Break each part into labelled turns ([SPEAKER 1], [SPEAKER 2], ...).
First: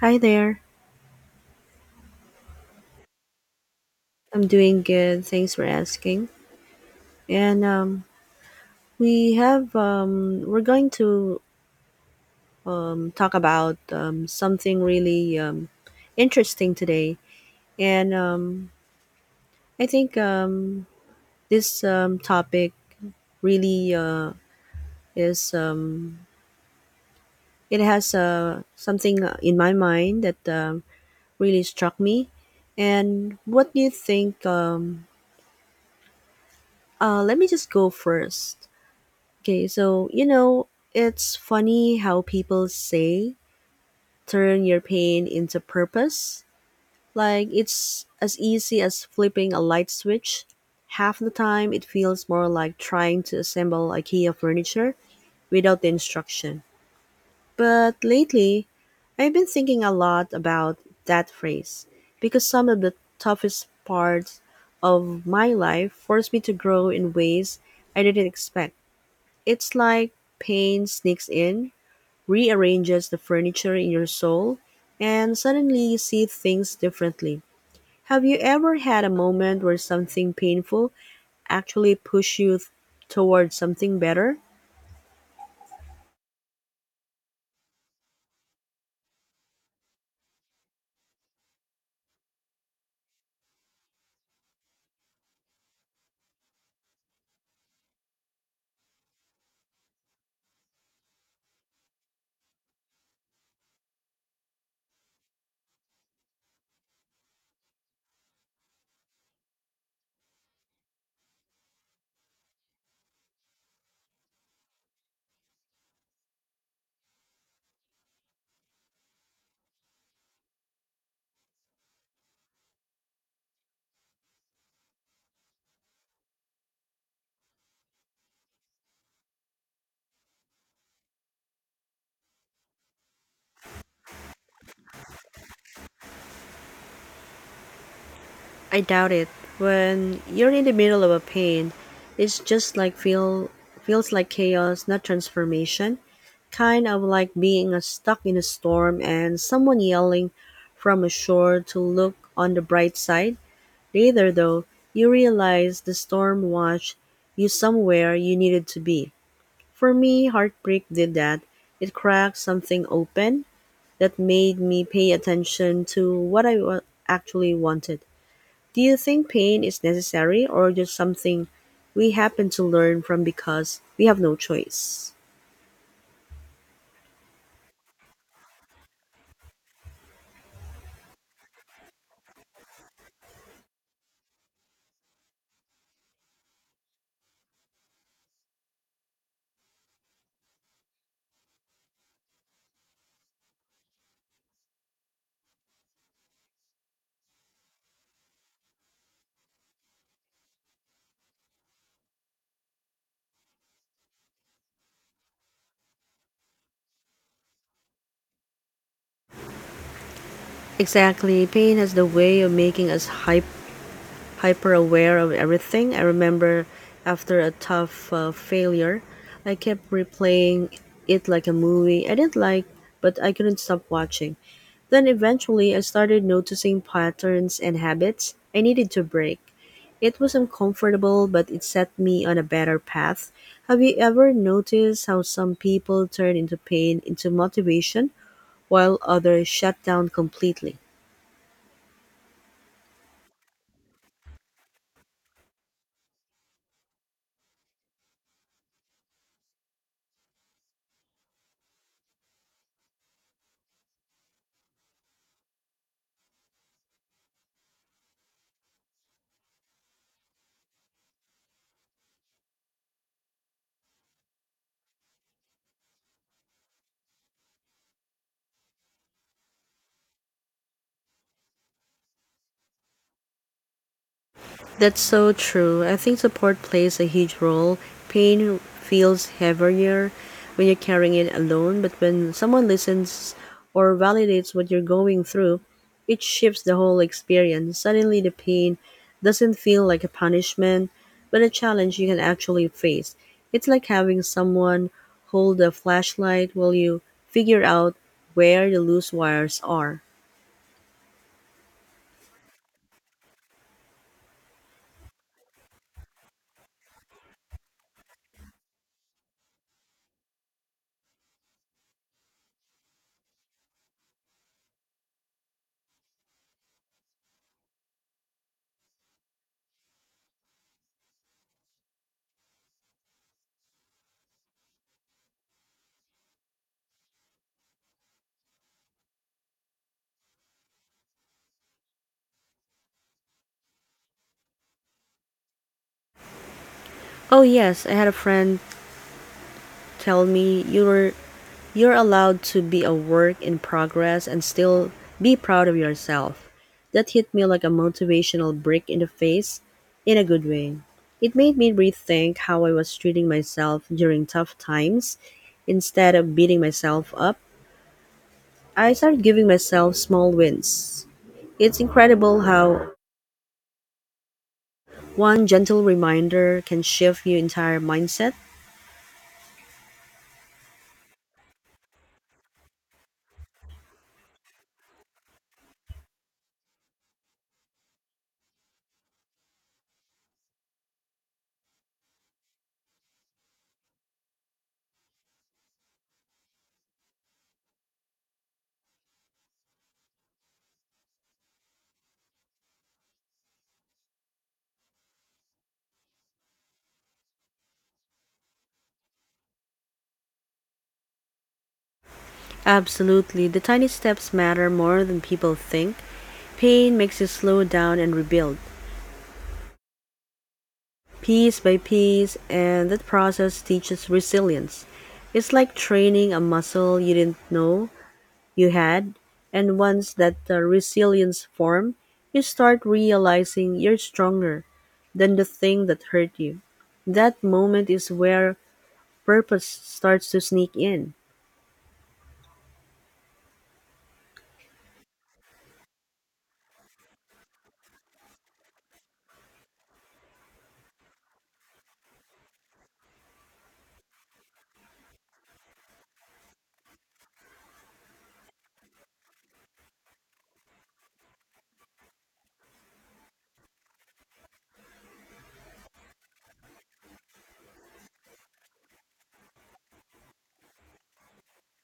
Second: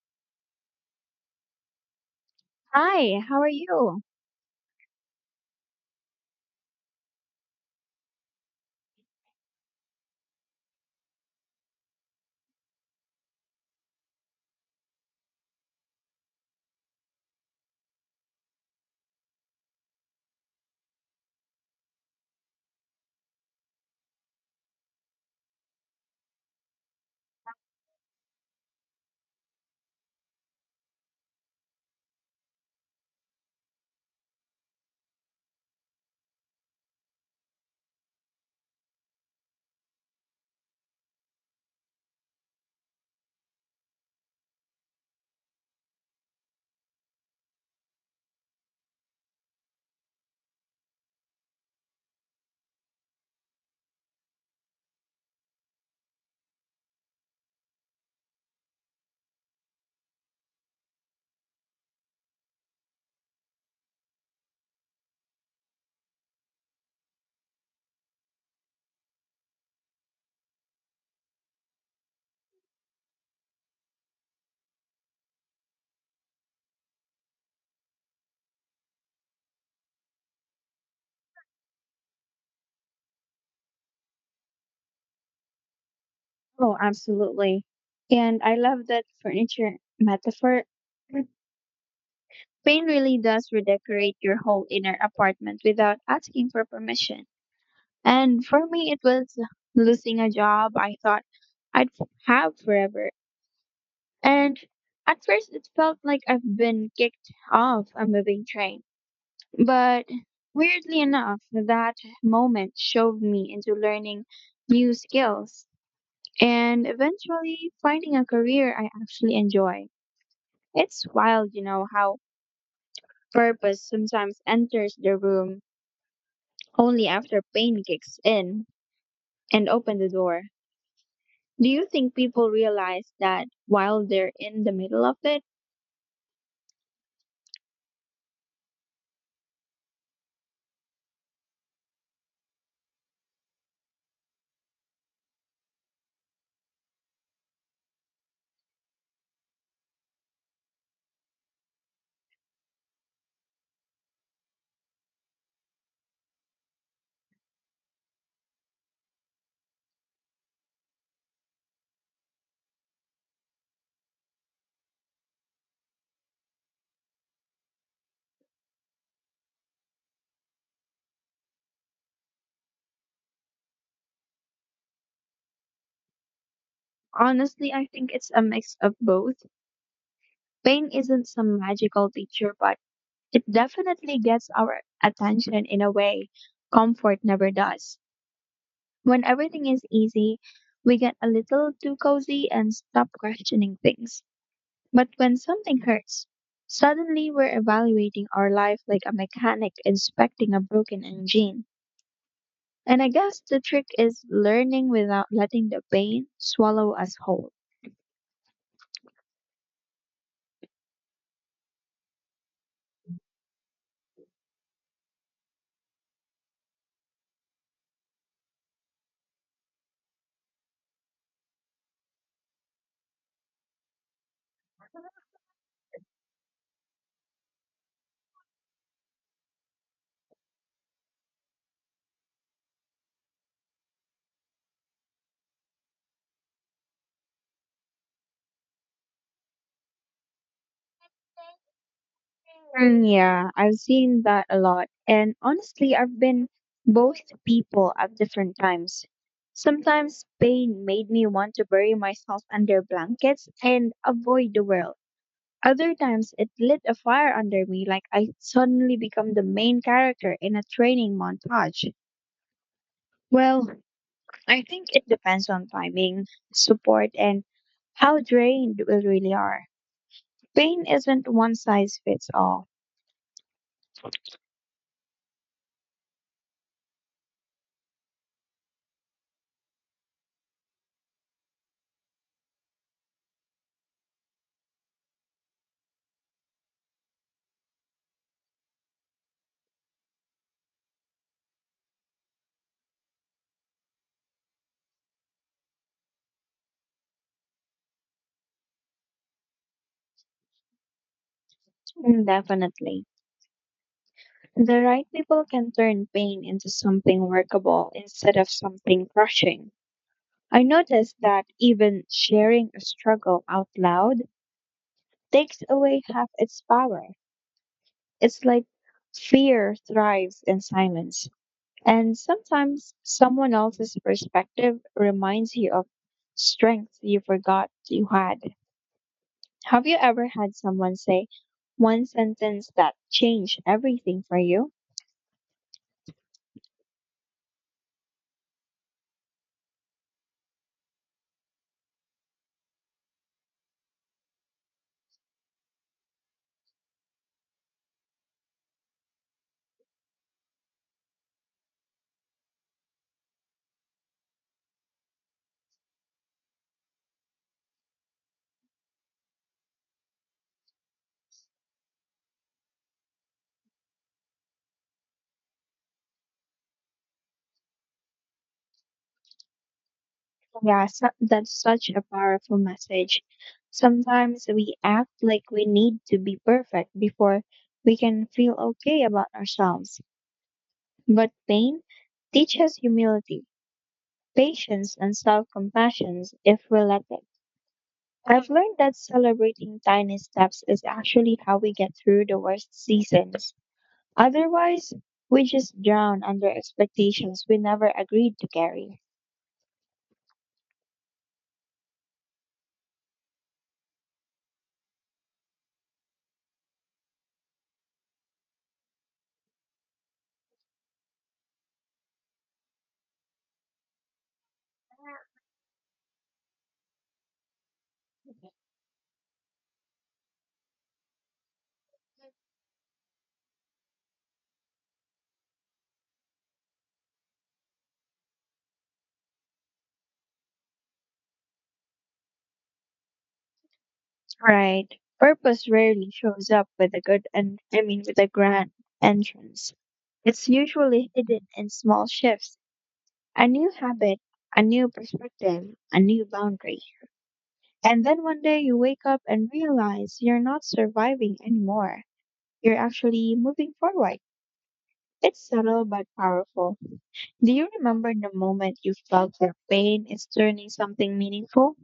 [SPEAKER 1] Hi there.
[SPEAKER 2] Hi, how are you?
[SPEAKER 1] I'm doing good. Thanks for asking. And we have we're going to talk about something really interesting today. And I think this topic really is it has something in my mind that really struck me. And what do you think? Let me just go first. Okay, so it's funny how people say turn your pain into purpose. Like it's as easy as flipping a light switch. Half the time, it feels more like trying to assemble IKEA furniture without the instruction. But lately, I've been thinking a lot about that phrase because some of the toughest parts of my life forced me to grow in ways I didn't expect. It's like pain sneaks in rearranges the furniture in your soul, and suddenly you see things differently. Have you ever had a moment where something painful actually towards something better?
[SPEAKER 2] Oh, absolutely. And I love that furniture metaphor. Mm, paint really does redecorate your whole inner apartment without asking for permission. And for me, it was losing a job I thought have forever. And at first, it felt like I've been kicked off a moving train. But weirdly enough, that moment showed me into learning new skills and eventually finding a career I actually enjoy. It's wild, you know, how purpose sometimes enters the room only after pain kicks in and open the door. Do you think people realize that while they're in the middle of it?
[SPEAKER 1] I doubt it. When you're in the middle of a pain, it's just like feels like chaos, not transformation. Kind of like being stuck in a storm and someone yelling from ashore to look on the bright side. Later though, you realize the storm washed you somewhere you needed to be. For me, heartbreak did that. It cracked something open that made me pay attention to actually wanted. Do you think pain is necessary or just something we happen to learn from because we have no choice?
[SPEAKER 2] Honestly, I think it's a mix of both. Pain isn't some magical teacher, but it definitely gets our attention in a way comfort never does. When everything is easy, we get a little too cozy and stop questioning things. But when something hurts, suddenly we're evaluating our life like a mechanic inspecting a broken engine. And I guess the trick is learning without letting the pain swallow us whole.
[SPEAKER 1] Exactly. Pain has the way of making us hyper aware of everything. I remember after a tough failure, I kept replaying it like a movie I didn't like, but I couldn't stop watching. Then eventually, I started noticing patterns and habits I needed to break. It was uncomfortable, but it set me on a better path. Have you ever noticed how some people turn into pain into motivation while others shut down completely?
[SPEAKER 2] Mm, yeah, I've seen that a lot. And honestly, I've been both people at different times. Sometimes pain made me want to bury myself under blankets and avoid the world. Other times it lit a fire under me like I suddenly become the main character in a training montage. Well, I think it depends on timing, support, and how drained we really are. Pain isn't one size fits all.
[SPEAKER 1] That's so true. I think support plays a huge role. Pain feels heavier when you're carrying it alone, but when someone listens or validates what you're going through, it shifts the whole experience. Suddenly, the pain doesn't feel like a punishment, but a challenge you can actually face. It's like having someone hold a flashlight while you figure out where the loose wires are.
[SPEAKER 2] Mm, definitely. The right people can turn pain into something workable instead of something crushing. I noticed that even sharing a struggle out loud takes away half its power. It's like fear thrives in silence. And sometimes someone else's perspective reminds you of strength you forgot you had. Have you ever had someone say one sentence that changed everything for you?
[SPEAKER 1] Oh yes, I had a friend tell me you're allowed to be a work in progress and still be proud of yourself. That hit me like a motivational brick in the face, in a good way. It made me rethink how I was treating myself during tough times. Instead of beating myself up, I started giving myself small wins. It's incredible how one gentle reminder can shift your entire mindset.
[SPEAKER 2] Yeah, so that's such a powerful message. Sometimes we act like we need to be perfect before we can feel okay about ourselves. But pain teaches humility, patience, and self compassion if we let it. I've learned that celebrating tiny steps is actually how we get through the worst seasons. Otherwise, we just drown under expectations we never agreed to carry.
[SPEAKER 1] Absolutely. The tiny steps matter more than people think. Pain makes you slow down and rebuild, piece by piece, and that process teaches resilience. It's like training a muscle you didn't know you had, and once that resilience forms, you start realizing you're stronger than the thing that hurt you. That moment is where purpose starts to sneak in.
[SPEAKER 2] Right. Purpose rarely shows up with a good, and I mean with a grand entrance. It's usually hidden in small shifts, a new habit, a new perspective, a new boundary. And then one day you wake up and realize you're not surviving anymore. You're actually moving forward. It's subtle but powerful. Do you remember the moment you felt that pain is turning something meaningful?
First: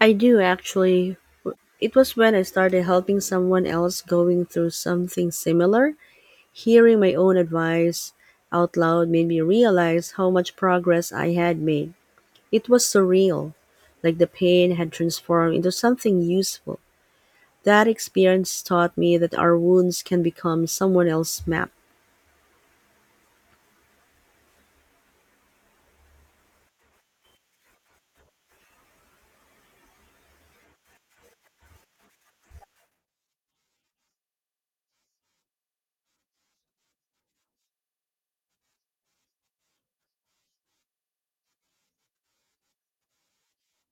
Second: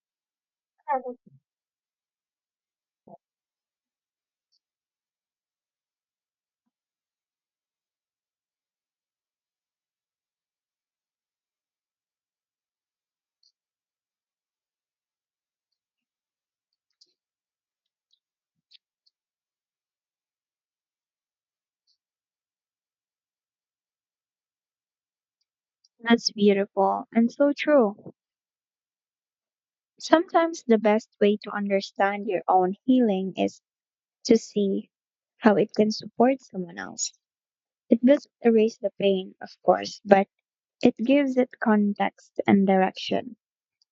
[SPEAKER 1] I do actually. It was when I started helping someone else going through something similar. Hearing my own advice out loud made me realize how much progress I had made. It was surreal, like the pain had transformed into something useful. That experience taught me that our wounds can become someone else's map.
[SPEAKER 2] That's beautiful and so true. Sometimes the best way to understand your own healing is to see how it can support someone else. It doesn't erase the pain, of course, but it gives it context and direction.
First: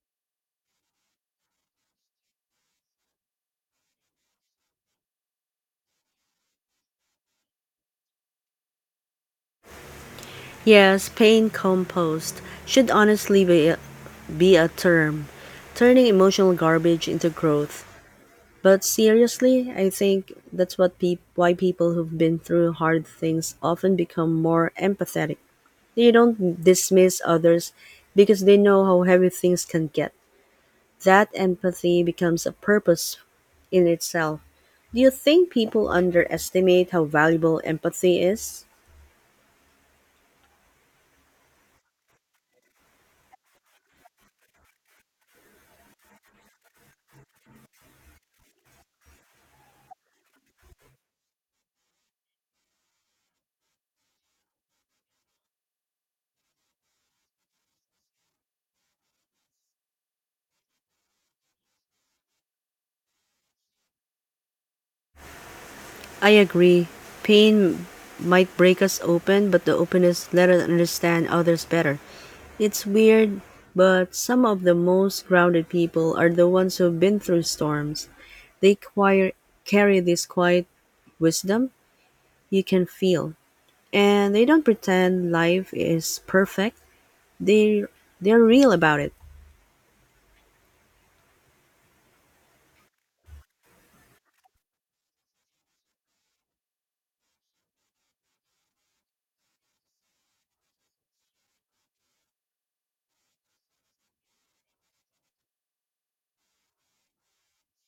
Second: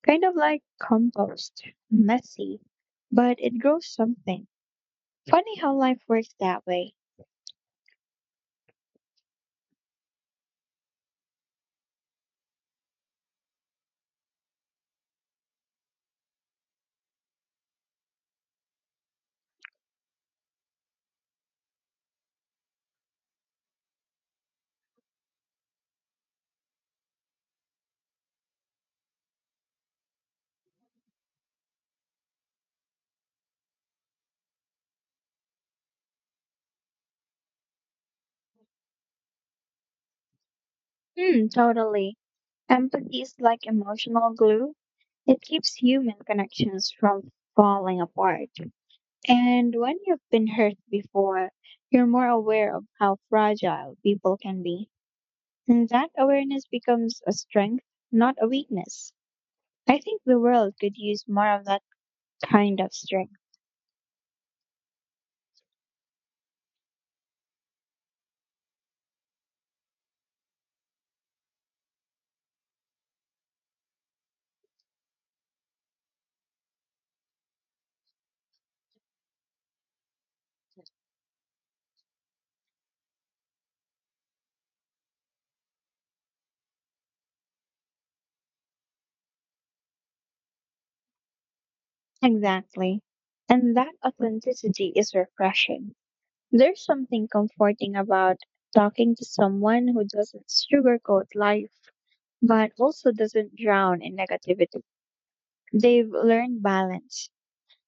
[SPEAKER 2] Kind of like compost, messy, but it grows something. Funny how life works that way.
[SPEAKER 1] Yes, pain compost should honestly be a term, turning emotional garbage into growth. But seriously, I think that's what peop why people who've been through hard things often become more empathetic. They don't dismiss others because they know how heavy things can get. That empathy becomes a purpose in itself. Do you think people underestimate how valuable empathy is?
[SPEAKER 2] Hmm, totally. Empathy is like emotional glue. It keeps human connections from falling apart. And when you've been hurt before, you're more aware of how fragile people can be. And that awareness becomes a strength, not a weakness. I think the world could use more of that kind of strength.
[SPEAKER 1] I agree. Pain might break us open, but the openness let us understand others better. It's weird, but some of the most grounded people are the ones who've been through storms. They quire- carry this quiet wisdom you can feel, and they don't pretend life is perfect. They they're real about it.
[SPEAKER 2] Exactly. And that authenticity is refreshing. There's something comforting about talking to someone who doesn't sugarcoat life, but also doesn't drown in negativity. They've learned balance.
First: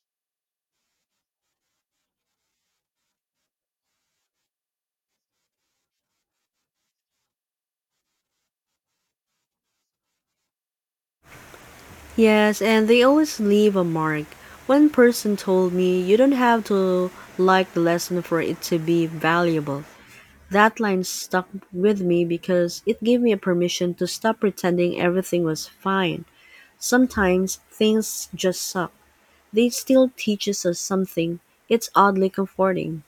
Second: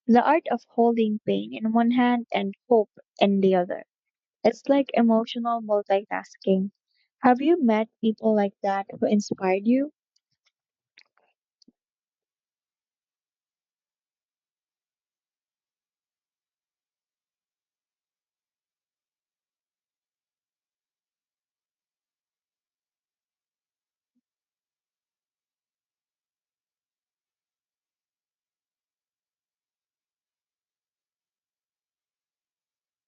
[SPEAKER 2] The art of holding pain in one hand and hope in the other. It's like emotional multitasking. Have you met people like that who inspired you?
[SPEAKER 1] Yes, and they always leave a mark. One person told me you don't have to like the lesson for it to be valuable. That line stuck with me because it gave me a permission to stop pretending everything was fine. Sometimes things just suck. They still teaches us something. It's oddly comforting.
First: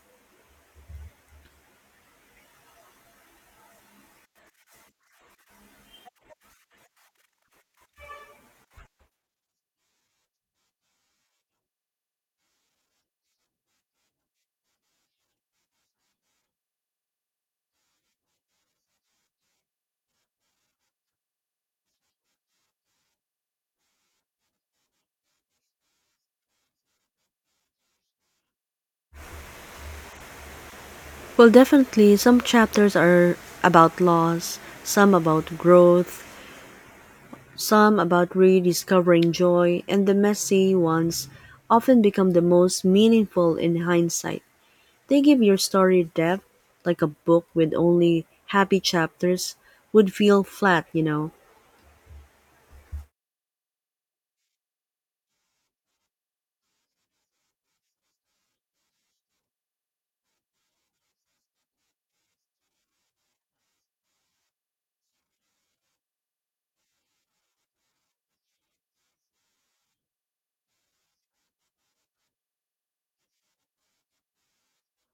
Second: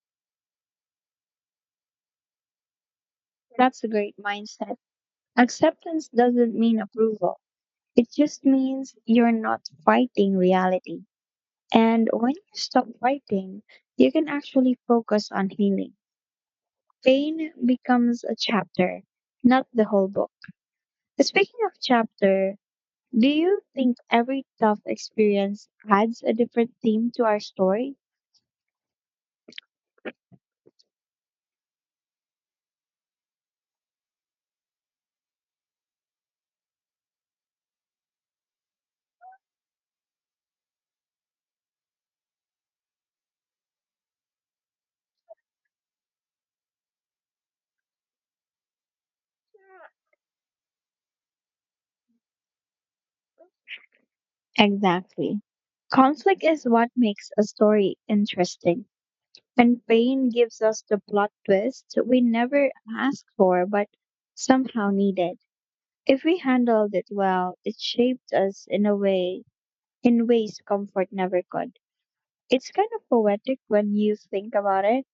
[SPEAKER 2] That's a great mindset. Acceptance doesn't mean approval, it just means you're not fighting reality. And when you stop fighting, you can actually focus on healing. Pain becomes a chapter, not the whole book. Speaking of chapter, do you think every tough experience adds a different theme to our story?
[SPEAKER 1] Well, definitely some chapters are about loss, some about growth, some about rediscovering joy, and the messy ones often become the most meaningful in hindsight. They give your story depth, like a book with only happy chapters would feel flat, you know.
[SPEAKER 2] Exactly. Conflict is what makes a story interesting, and pain gives us the plot twist we never asked for but somehow needed. If we handled it well, it shaped us in ways comfort never could. It's kind of poetic when you think about it,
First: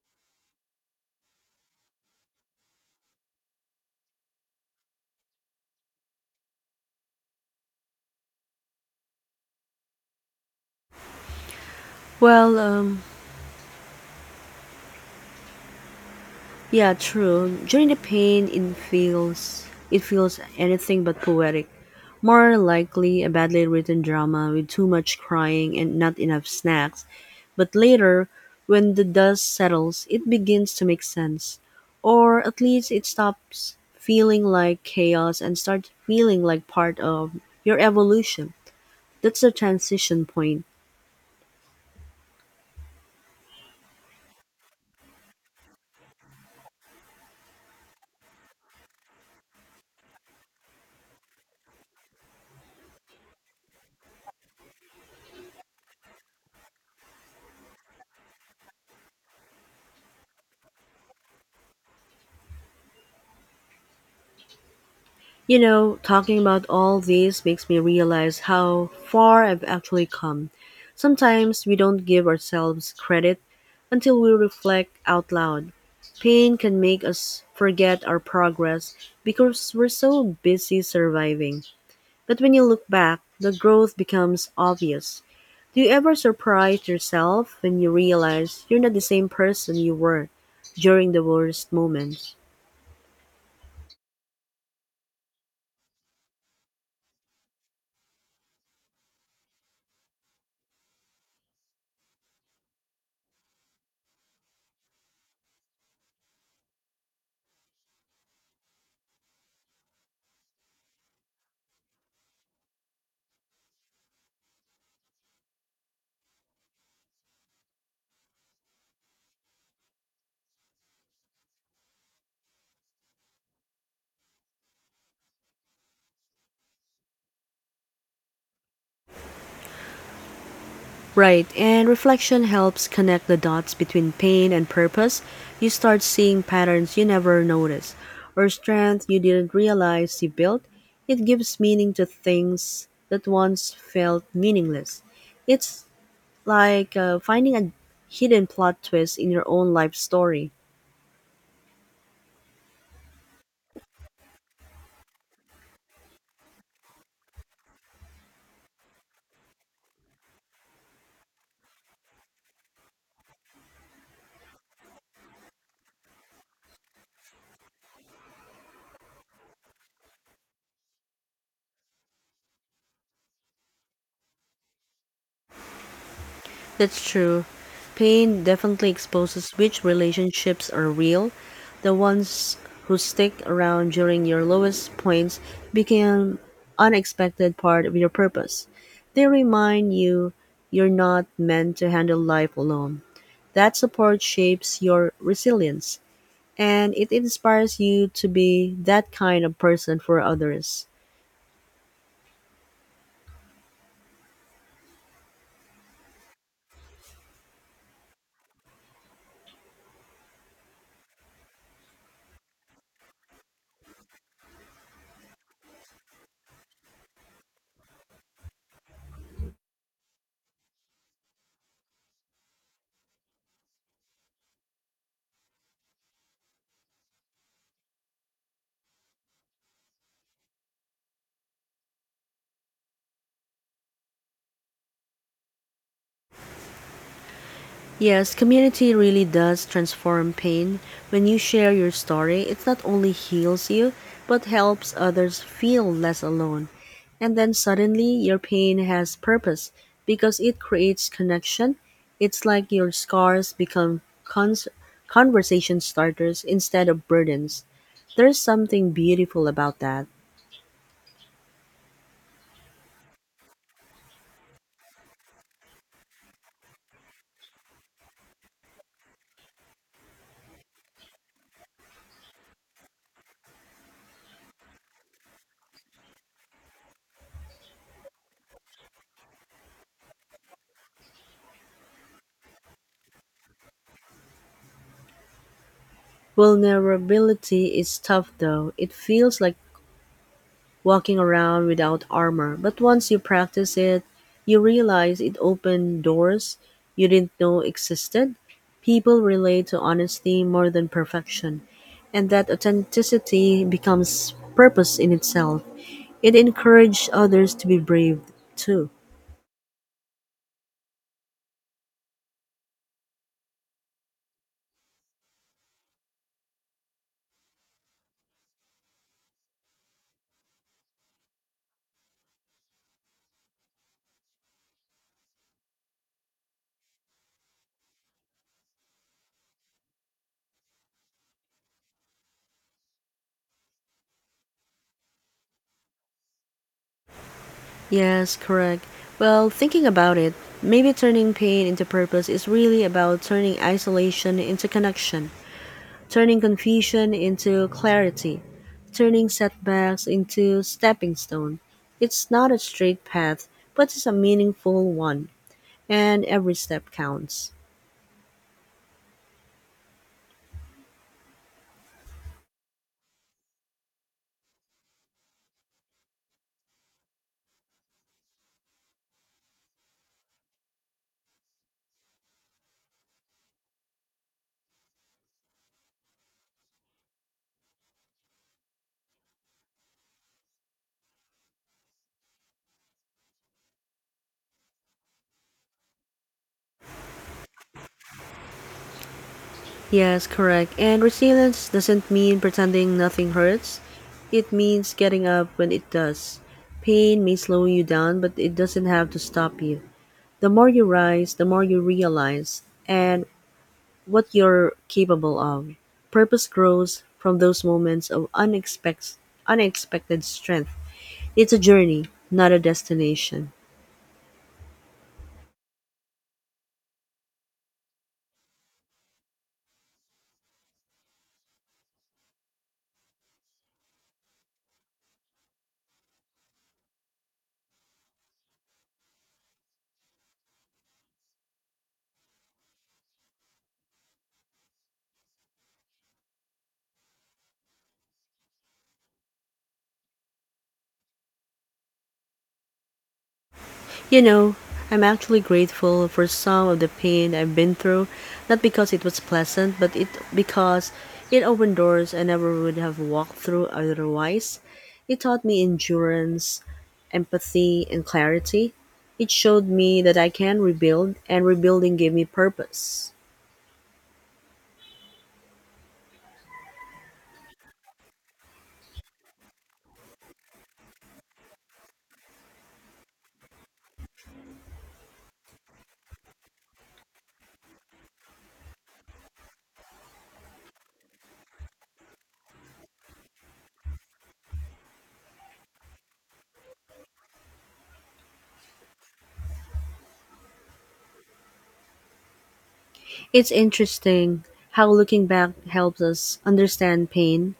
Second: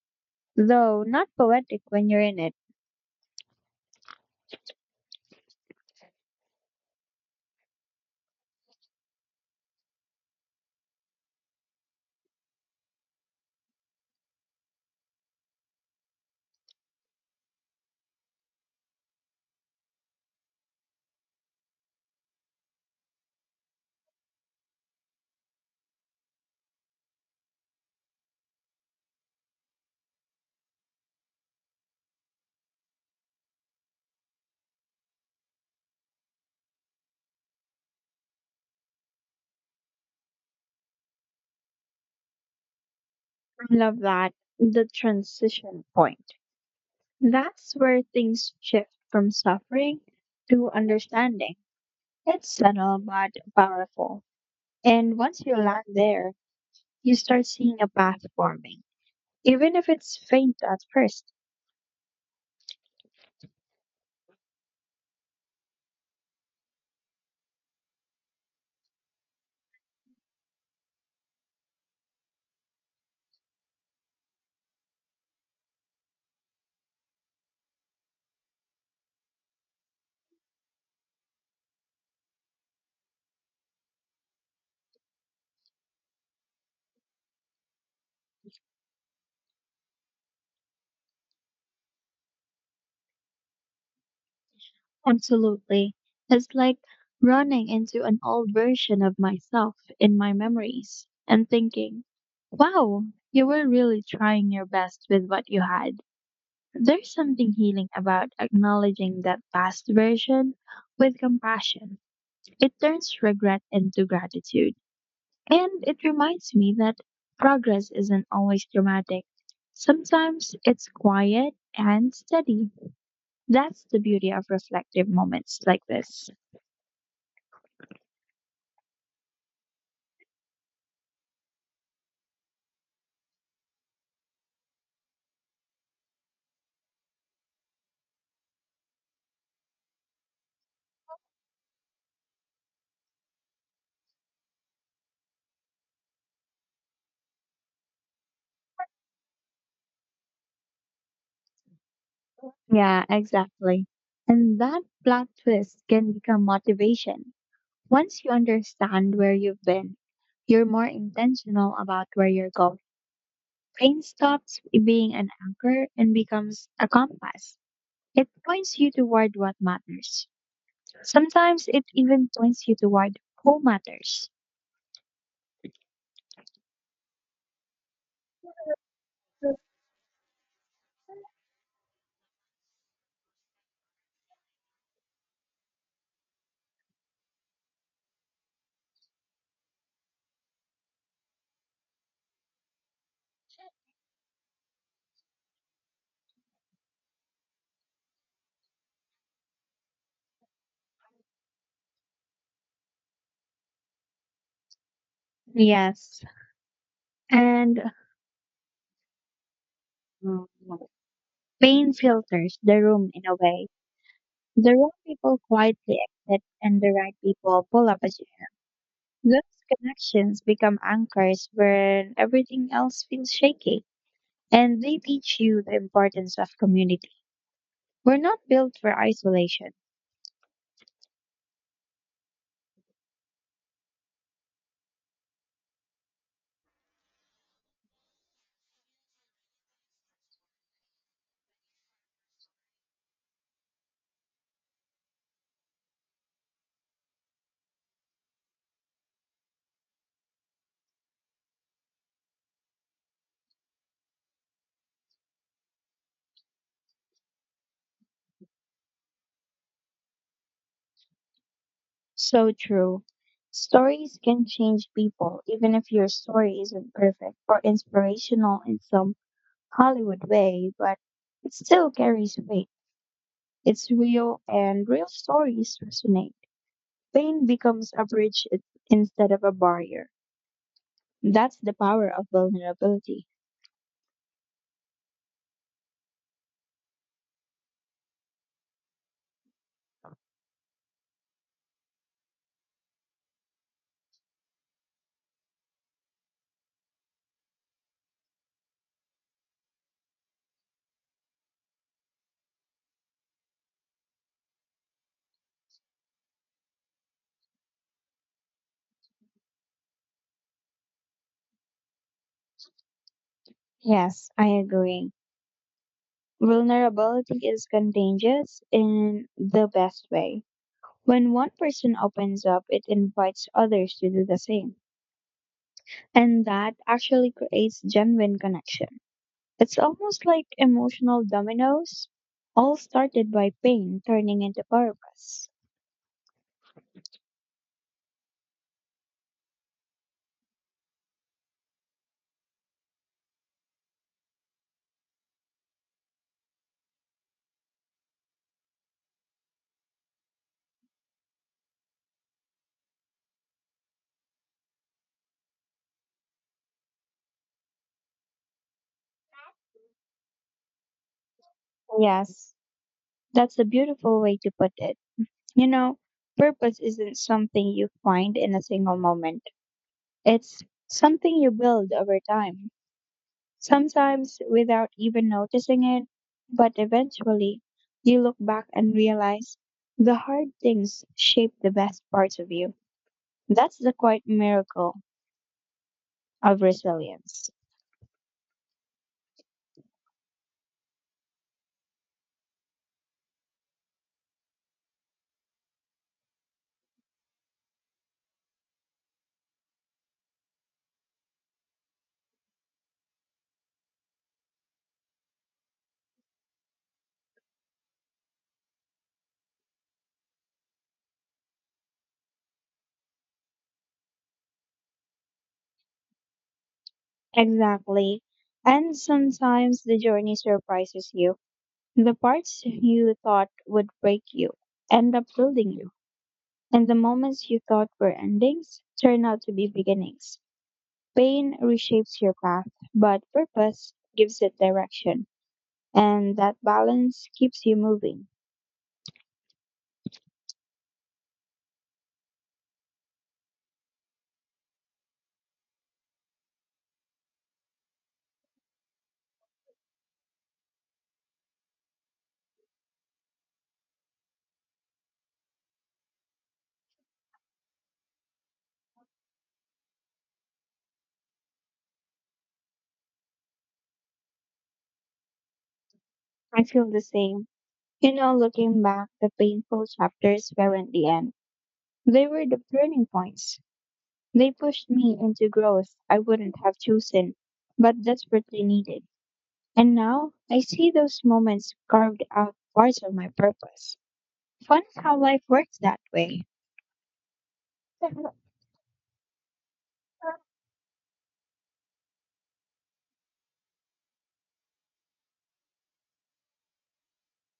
[SPEAKER 2] though not poetic when you're in it.
[SPEAKER 1] Well, yeah, true. During the pain, it feels anything but poetic. More likely a badly written drama with too much crying and not enough snacks. But later, when the dust settles, it begins to make sense. Or at least it stops feeling like chaos and starts feeling like part of your evolution. That's the transition point.
[SPEAKER 2] I love that, the transition point. That's where things shift from suffering to understanding. It's subtle but powerful. And once you land there, you start seeing a path forming, even if it's faint at first.
[SPEAKER 1] You know, talking about all this makes me realize how far I've actually come. Sometimes we don't give ourselves credit until we reflect out loud. Pain can make us forget our progress because we're so busy surviving. But when you look back, the growth becomes obvious. Do you ever surprise yourself when you realize you're not the same person you were during the worst moments?
[SPEAKER 2] Absolutely. It's like running into an old version of myself in my memories and thinking, wow, you were really trying your best with what you had. There's something healing about acknowledging that past version with compassion. It turns regret into gratitude. And it reminds me that progress isn't always dramatic. Sometimes it's quiet and steady. That's the beauty of reflective moments like this.
[SPEAKER 1] Right, and reflection helps connect the dots between pain and purpose. You start seeing patterns you never noticed, or strength you didn't realize you built. It gives meaning to things that once felt meaningless. It's like finding a hidden plot twist in your own life story.
[SPEAKER 2] Yeah, exactly. And that plot twist can become motivation. Once you understand where you've been, you're more intentional about where you're going. Pain stops being an anchor and becomes a compass. It points you toward what matters. Sometimes it even points you toward who matters.
[SPEAKER 1] That's true. Pain definitely exposes which relationships are real. The ones who stick around during your lowest points become unexpected part of your purpose. They remind you you're not meant to handle life alone. That support shapes your resilience and it inspires you to be that kind of person for others.
[SPEAKER 2] Yes. And Mm. pain filters the room in a way. The wrong people quietly exit and the right people pull up again. Those connections become anchors when everything else feels shaky. And they teach you the importance of community. We're not built for isolation.
[SPEAKER 1] Yes, community really does transform pain. When you share your story, it not only heals you, but helps others feel less alone. And then suddenly, your pain has purpose because it creates connection. It's like your scars conversation starters instead of burdens. There's something beautiful about that.
[SPEAKER 2] So true. Stories can change people, even if your story isn't perfect or inspirational in some Hollywood way, but it still carries weight. It's real, and real stories resonate. Pain becomes a bridge instead of a barrier. That's the power of vulnerability.
[SPEAKER 1] Vulnerability is tough though. It feels like walking around without armor, but once you practice it, you realize it opened doors you didn't know existed. People relate to honesty more than perfection, and that authenticity becomes purpose in itself. It encouraged others to be brave too.
[SPEAKER 2] Yes, I agree. Vulnerability is contagious in the best way. When one person opens up, it invites others to do the same. And that actually creates genuine connection. It's almost like emotional dominoes, all started by pain turning into purpose.
[SPEAKER 1] Yes, correct. Well, thinking about it, maybe turning pain into purpose is really about turning isolation into connection, turning confusion into clarity, turning setbacks into stepping stone. It's not a straight path, but it's a meaningful one, and every step counts.
[SPEAKER 2] Yes, that's a beautiful way to put it. You know, purpose isn't something you find in a single moment, it's something you build over time, sometimes without even noticing it, but eventually you look back and realize the hard things shape the best parts of you. That's the quiet miracle of resilience.
[SPEAKER 1] Yes, correct. And resilience doesn't mean pretending nothing hurts. It means getting up when it does. Pain may slow you down, but it doesn't have to stop you. The more you rise, the more you realize. And what you're capable of. Purpose grows from those moments of unexpected strength. It's a journey, not a destination.
[SPEAKER 2] Exactly. And sometimes the journey surprises you. The parts you thought would break you end up building you. And the moments you thought were endings turn out to be beginnings. Pain reshapes your path, but purpose gives it direction. And that balance keeps you moving.
[SPEAKER 1] You know, I'm actually grateful for some of the pain I've been through, not because it was pleasant, but it because it opened doors I never would have walked through otherwise. It taught me endurance, empathy, and clarity. It showed me that I can rebuild, and rebuilding gave me purpose.
[SPEAKER 2] I feel the same. You know, looking back, the painful chapters weren't the end. They were the turning points. They pushed me into growth I wouldn't have chosen, but desperately needed. And now I see those moments carved out parts of my purpose. Fun is how life works that way.
[SPEAKER 1] It's interesting how looking back helps us understand pain,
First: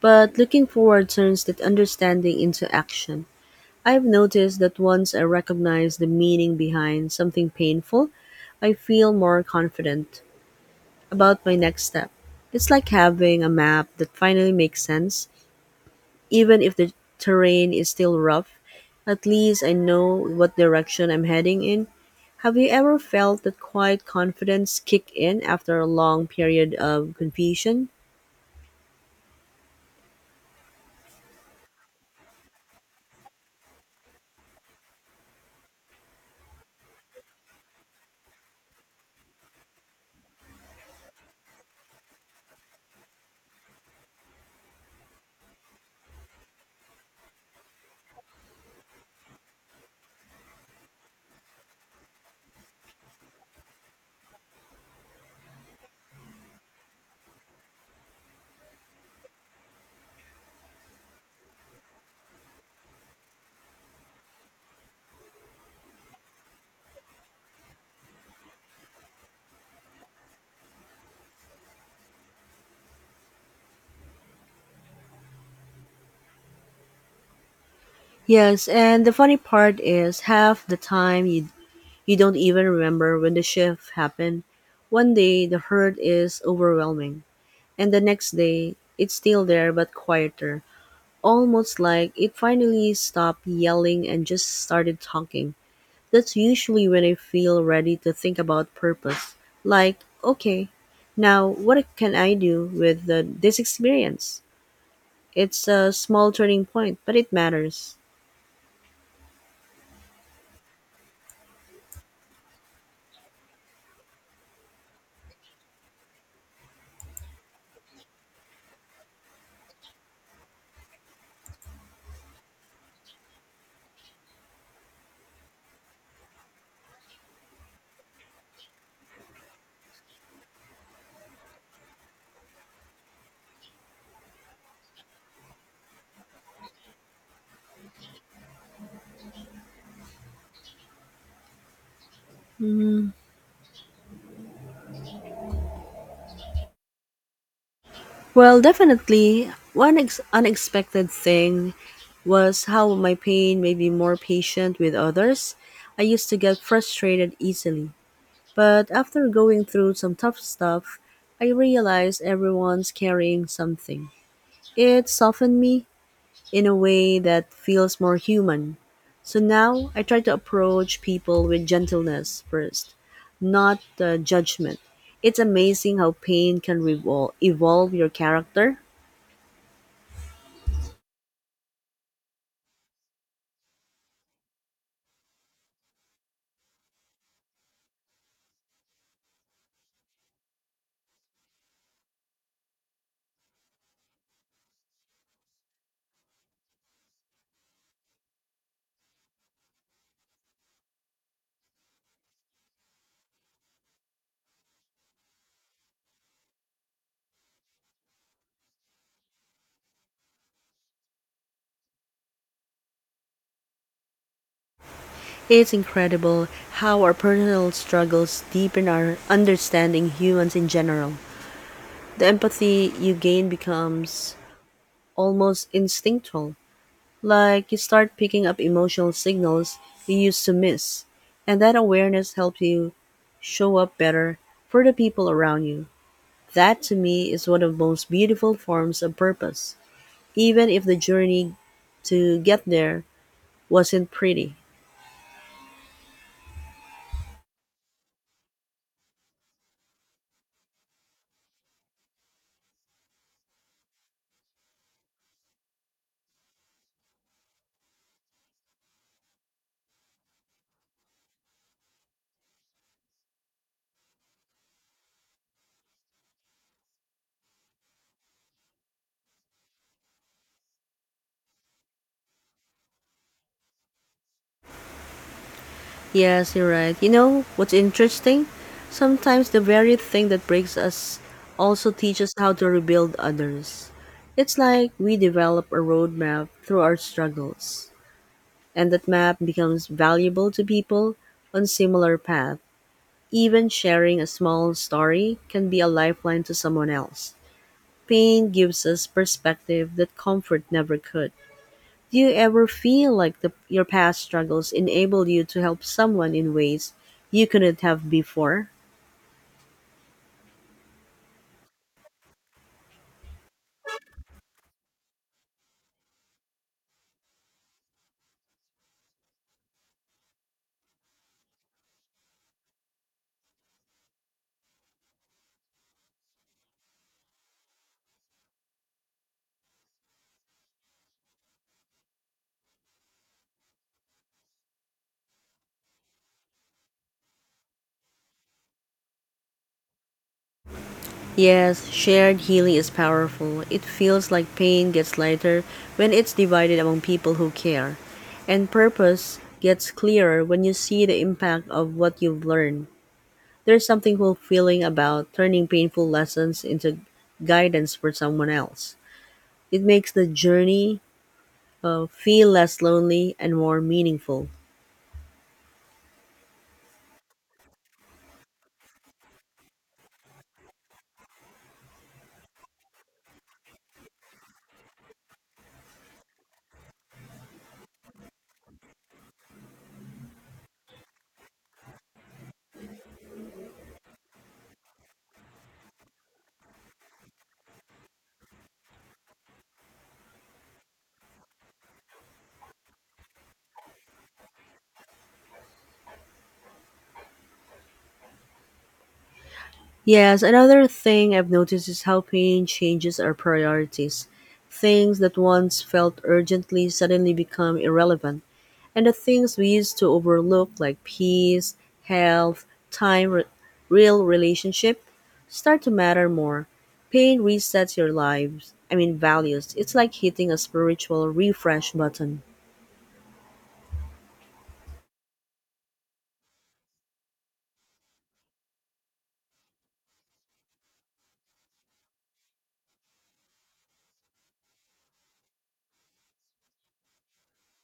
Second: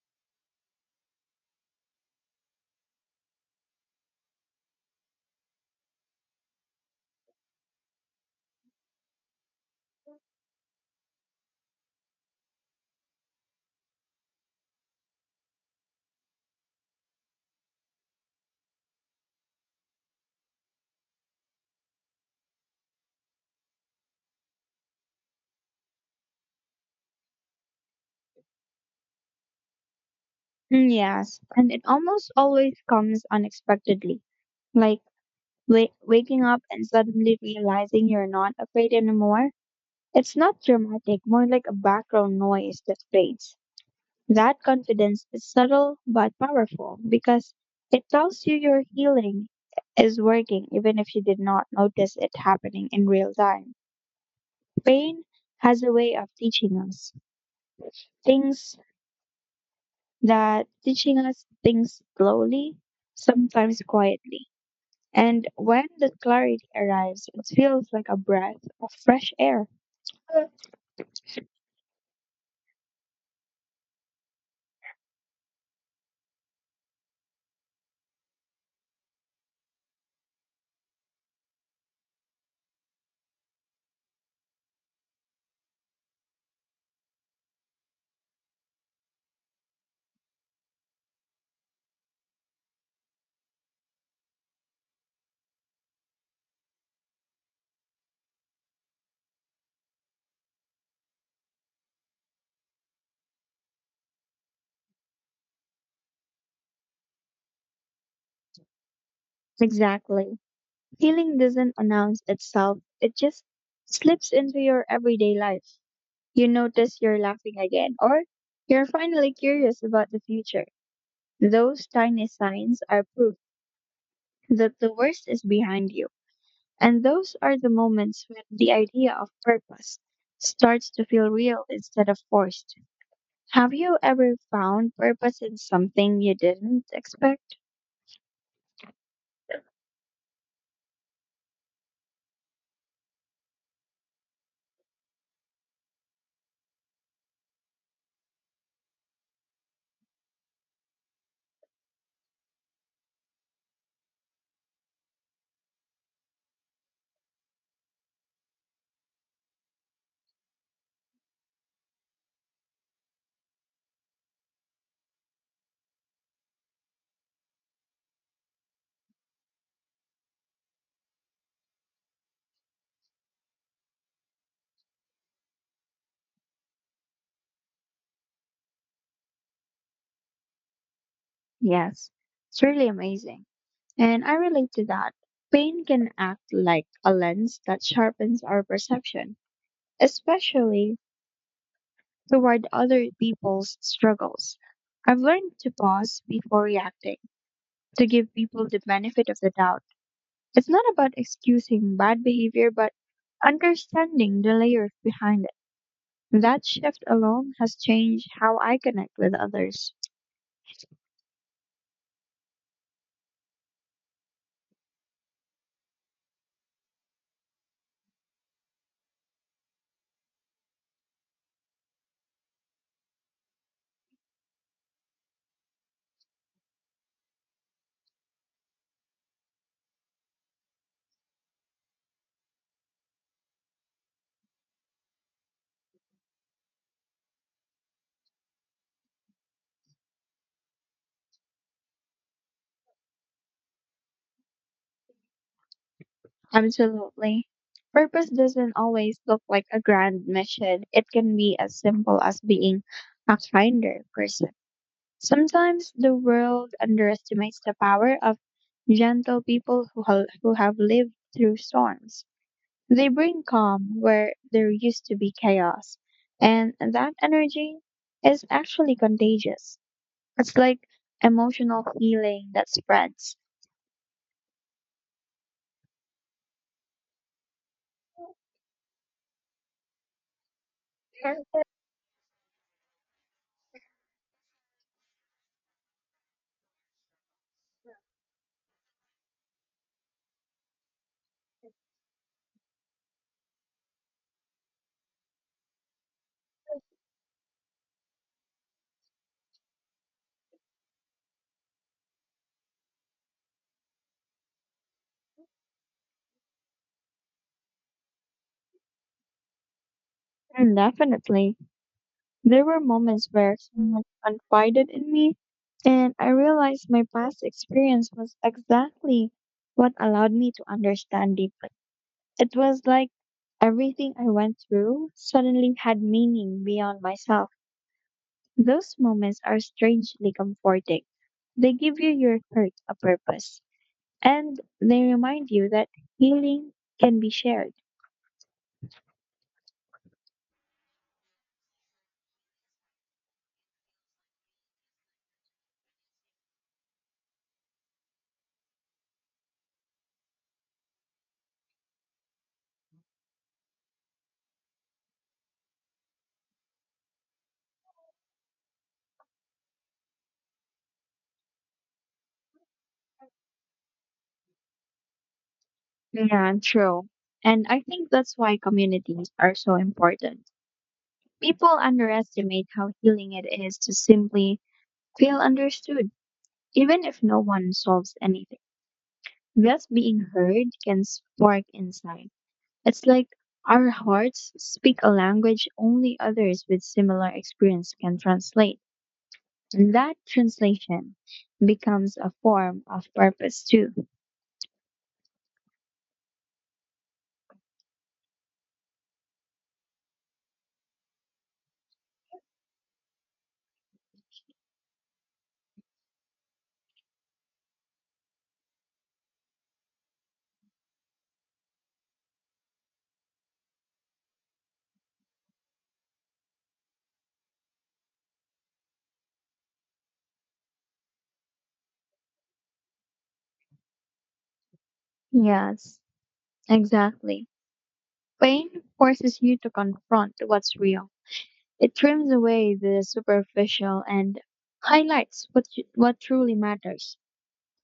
[SPEAKER 1] but looking forward turns that understanding into action. I've noticed that once I recognize the meaning behind something painful, I feel more confident about my next step. It's like having a map that finally makes sense, even if the terrain is still rough. At least I know what direction I'm heading in. Have you ever felt that quiet confidence kick in after a long period of confusion?
[SPEAKER 2] Mm, yes, and it almost always comes unexpectedly. Like waking up and suddenly realizing you're not afraid anymore. It's not dramatic, more like a background noise that fades. That confidence is subtle but powerful because it tells you your healing is working even if you did not notice it happening in real time. Pain has a way of teaching us things that teaching us things slowly, sometimes quietly. And when the clarity arrives, it feels like a breath of fresh air.
[SPEAKER 1] Yes, and the funny part is half the time you don't even remember when the shift happened. One day the hurt is overwhelming, and the next day it's still there but quieter, almost like it finally stopped yelling and just started talking. That's usually when I feel ready to think about purpose. Like, okay, now what can I do with this experience? It's a small turning point, but it matters.
[SPEAKER 2] Exactly. Healing doesn't announce itself, it just slips into your everyday life. You notice you're laughing again, or you're finally curious about the future. Those tiny signs are proof that the worst is behind you. And those are the moments when the idea of purpose starts to feel real instead of forced. Have you ever found purpose in something you didn't expect?
[SPEAKER 1] Well, definitely, unexpected thing was how my pain made me more patient with others. I used to get frustrated easily, but after going through some tough stuff, I realized everyone's carrying something. It softened me in a way that feels more human. So now I try to approach people with gentleness first, not judgment. It's amazing how pain can evolve your character.
[SPEAKER 2] Yes, it's really amazing. And I relate to that. Pain can act like a lens that sharpens our perception, especially toward other people's struggles. I've learned to pause before reacting, to give people the benefit of the doubt. It's not about excusing bad behavior, but understanding the layers behind it. That shift alone has changed how I connect with others.
[SPEAKER 1] It's incredible how our personal struggles deepen our understanding humans in general. The empathy you gain becomes almost instinctual, like you start picking up emotional signals you used to miss. And that awareness helps you show up better for the people around you. That to me is one of the most beautiful forms of purpose, even if the journey to get there wasn't pretty.
[SPEAKER 2] Absolutely. Purpose doesn't always look like a grand mission. It can be as simple as being a kinder person. Sometimes the world underestimates the power of gentle people who have lived through storms. They bring calm where there used to be chaos, and that energy is actually contagious. It's like emotional healing that spreads.
[SPEAKER 1] Yes, you're right. You know what's interesting? Sometimes the very thing that breaks us also teaches how to rebuild others. It's like we develop a roadmap through our struggles, and that map becomes valuable to people on similar paths. Even sharing a small story can be a lifeline to someone else. Pain gives us perspective that comfort never could. Do you ever feel like your past struggles enable you to help someone in ways you couldn't have before?
[SPEAKER 2] And definitely. There were moments where someone confided in me, and I realized my past experience was exactly what allowed me to understand deeply. It was like everything I went through suddenly had meaning beyond myself. Those moments are strangely comforting. They give you your hurt a purpose, and they remind you that healing can be shared.
[SPEAKER 1] Yes, shared healing is powerful. It feels like pain gets lighter when it's divided among people who care, and purpose gets clearer when you see the impact of what you've learned. There's something fulfilling about turning painful lessons into guidance for someone else. It makes the journey feel less lonely and more meaningful.
[SPEAKER 2] Yeah, true. And I think that's why communities are so important. People underestimate how healing it is to simply feel understood, even if no one solves anything. Just being heard can spark insight. It's like our hearts speak a language only others with similar experience can translate. And that translation becomes a form of purpose too.
[SPEAKER 1] Yes, another thing I've noticed is how pain changes our priorities. Things that once felt urgently suddenly become irrelevant, and the things we used to overlook, like peace, health, time, real relationship, start to matter more. Pain resets your lives, I mean, values. It's like hitting a spiritual refresh button.
[SPEAKER 2] Yes, exactly. Pain forces you to confront what's real. It trims away the superficial and highlights what truly matters.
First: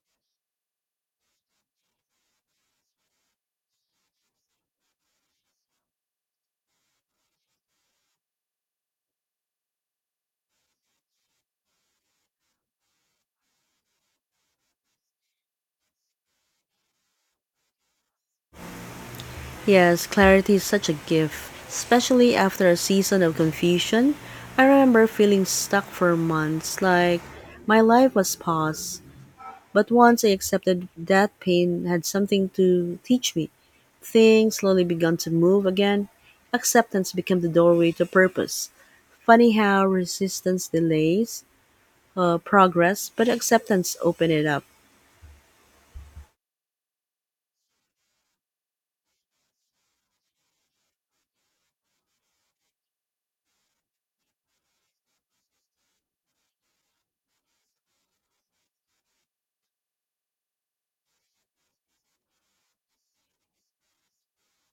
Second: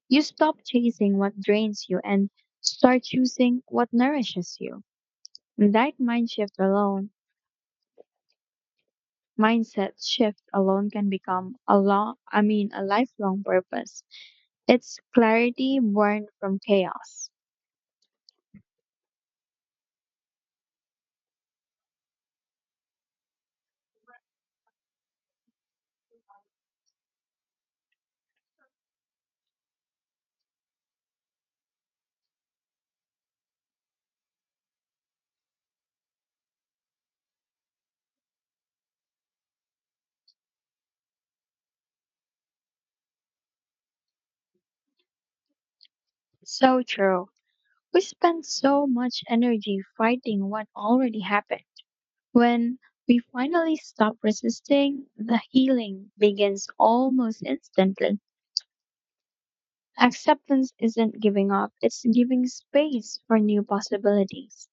[SPEAKER 2] You stop chasing what drains you and start choosing what nourishes you. And that mindset shift alone can become a long, I mean, a lifelong purpose. It's clarity born from chaos.
[SPEAKER 1] Yes, clarity is such a gift, especially after a season of confusion. I remember feeling stuck for months, like my life was paused. But once I accepted that pain had something to teach me, things slowly began to move again. Acceptance became the doorway to purpose. Funny how resistance delays progress, but acceptance opened it up.
[SPEAKER 2] So true. We spend so much energy fighting what already happened. When we finally stop resisting, the healing begins almost instantly. Acceptance isn't giving up, it's giving space for new possibilities.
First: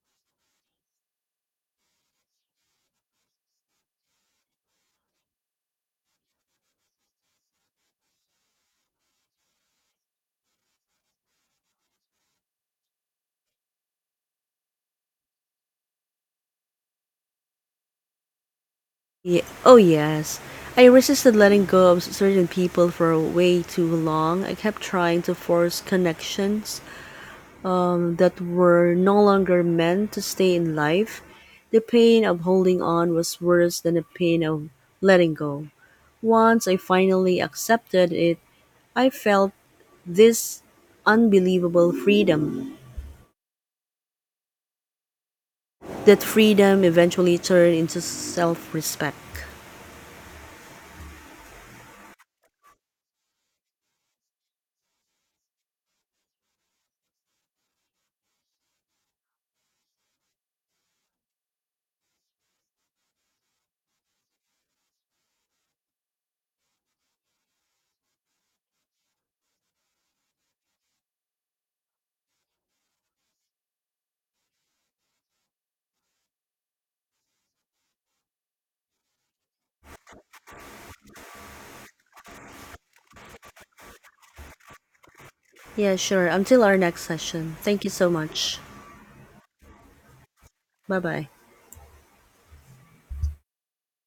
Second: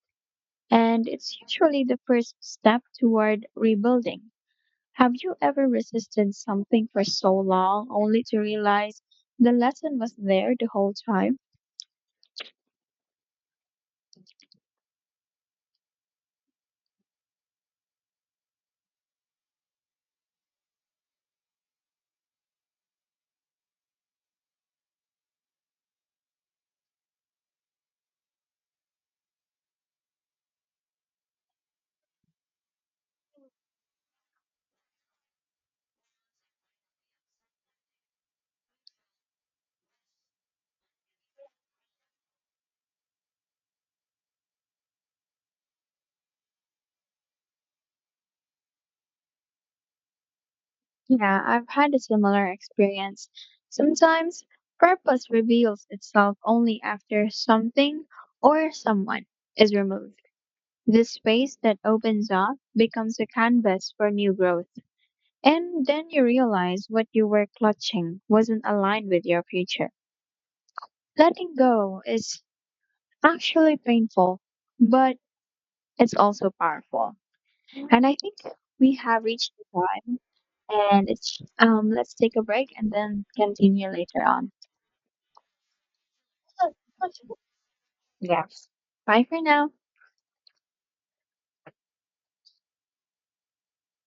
[SPEAKER 2] And it's usually the first step toward rebuilding. Have you ever resisted something for so long only to realize the lesson was there the whole time?
[SPEAKER 1] Oh, yes. I resisted letting go of certain people for way too long. I kept trying to force connections that were no longer meant to stay in life. The pain of holding on was worse than the pain of letting go. Once I finally accepted it, I felt this unbelievable freedom. That freedom eventually turned into self respect.
[SPEAKER 2] Yeah, I've had a similar experience. Sometimes purpose reveals itself only after something or someone is removed. This space that opens up becomes a canvas for new growth. And then you realize what you were clutching wasn't aligned with your future. Letting go is actually painful, but it's also powerful. And I think we have reached the time, and it's let's take a break and then continue later on.
[SPEAKER 1] Yeah, sure. Until our next session. Thank you so much.
[SPEAKER 2] Yes. Bye for now.
[SPEAKER 1] Bye bye.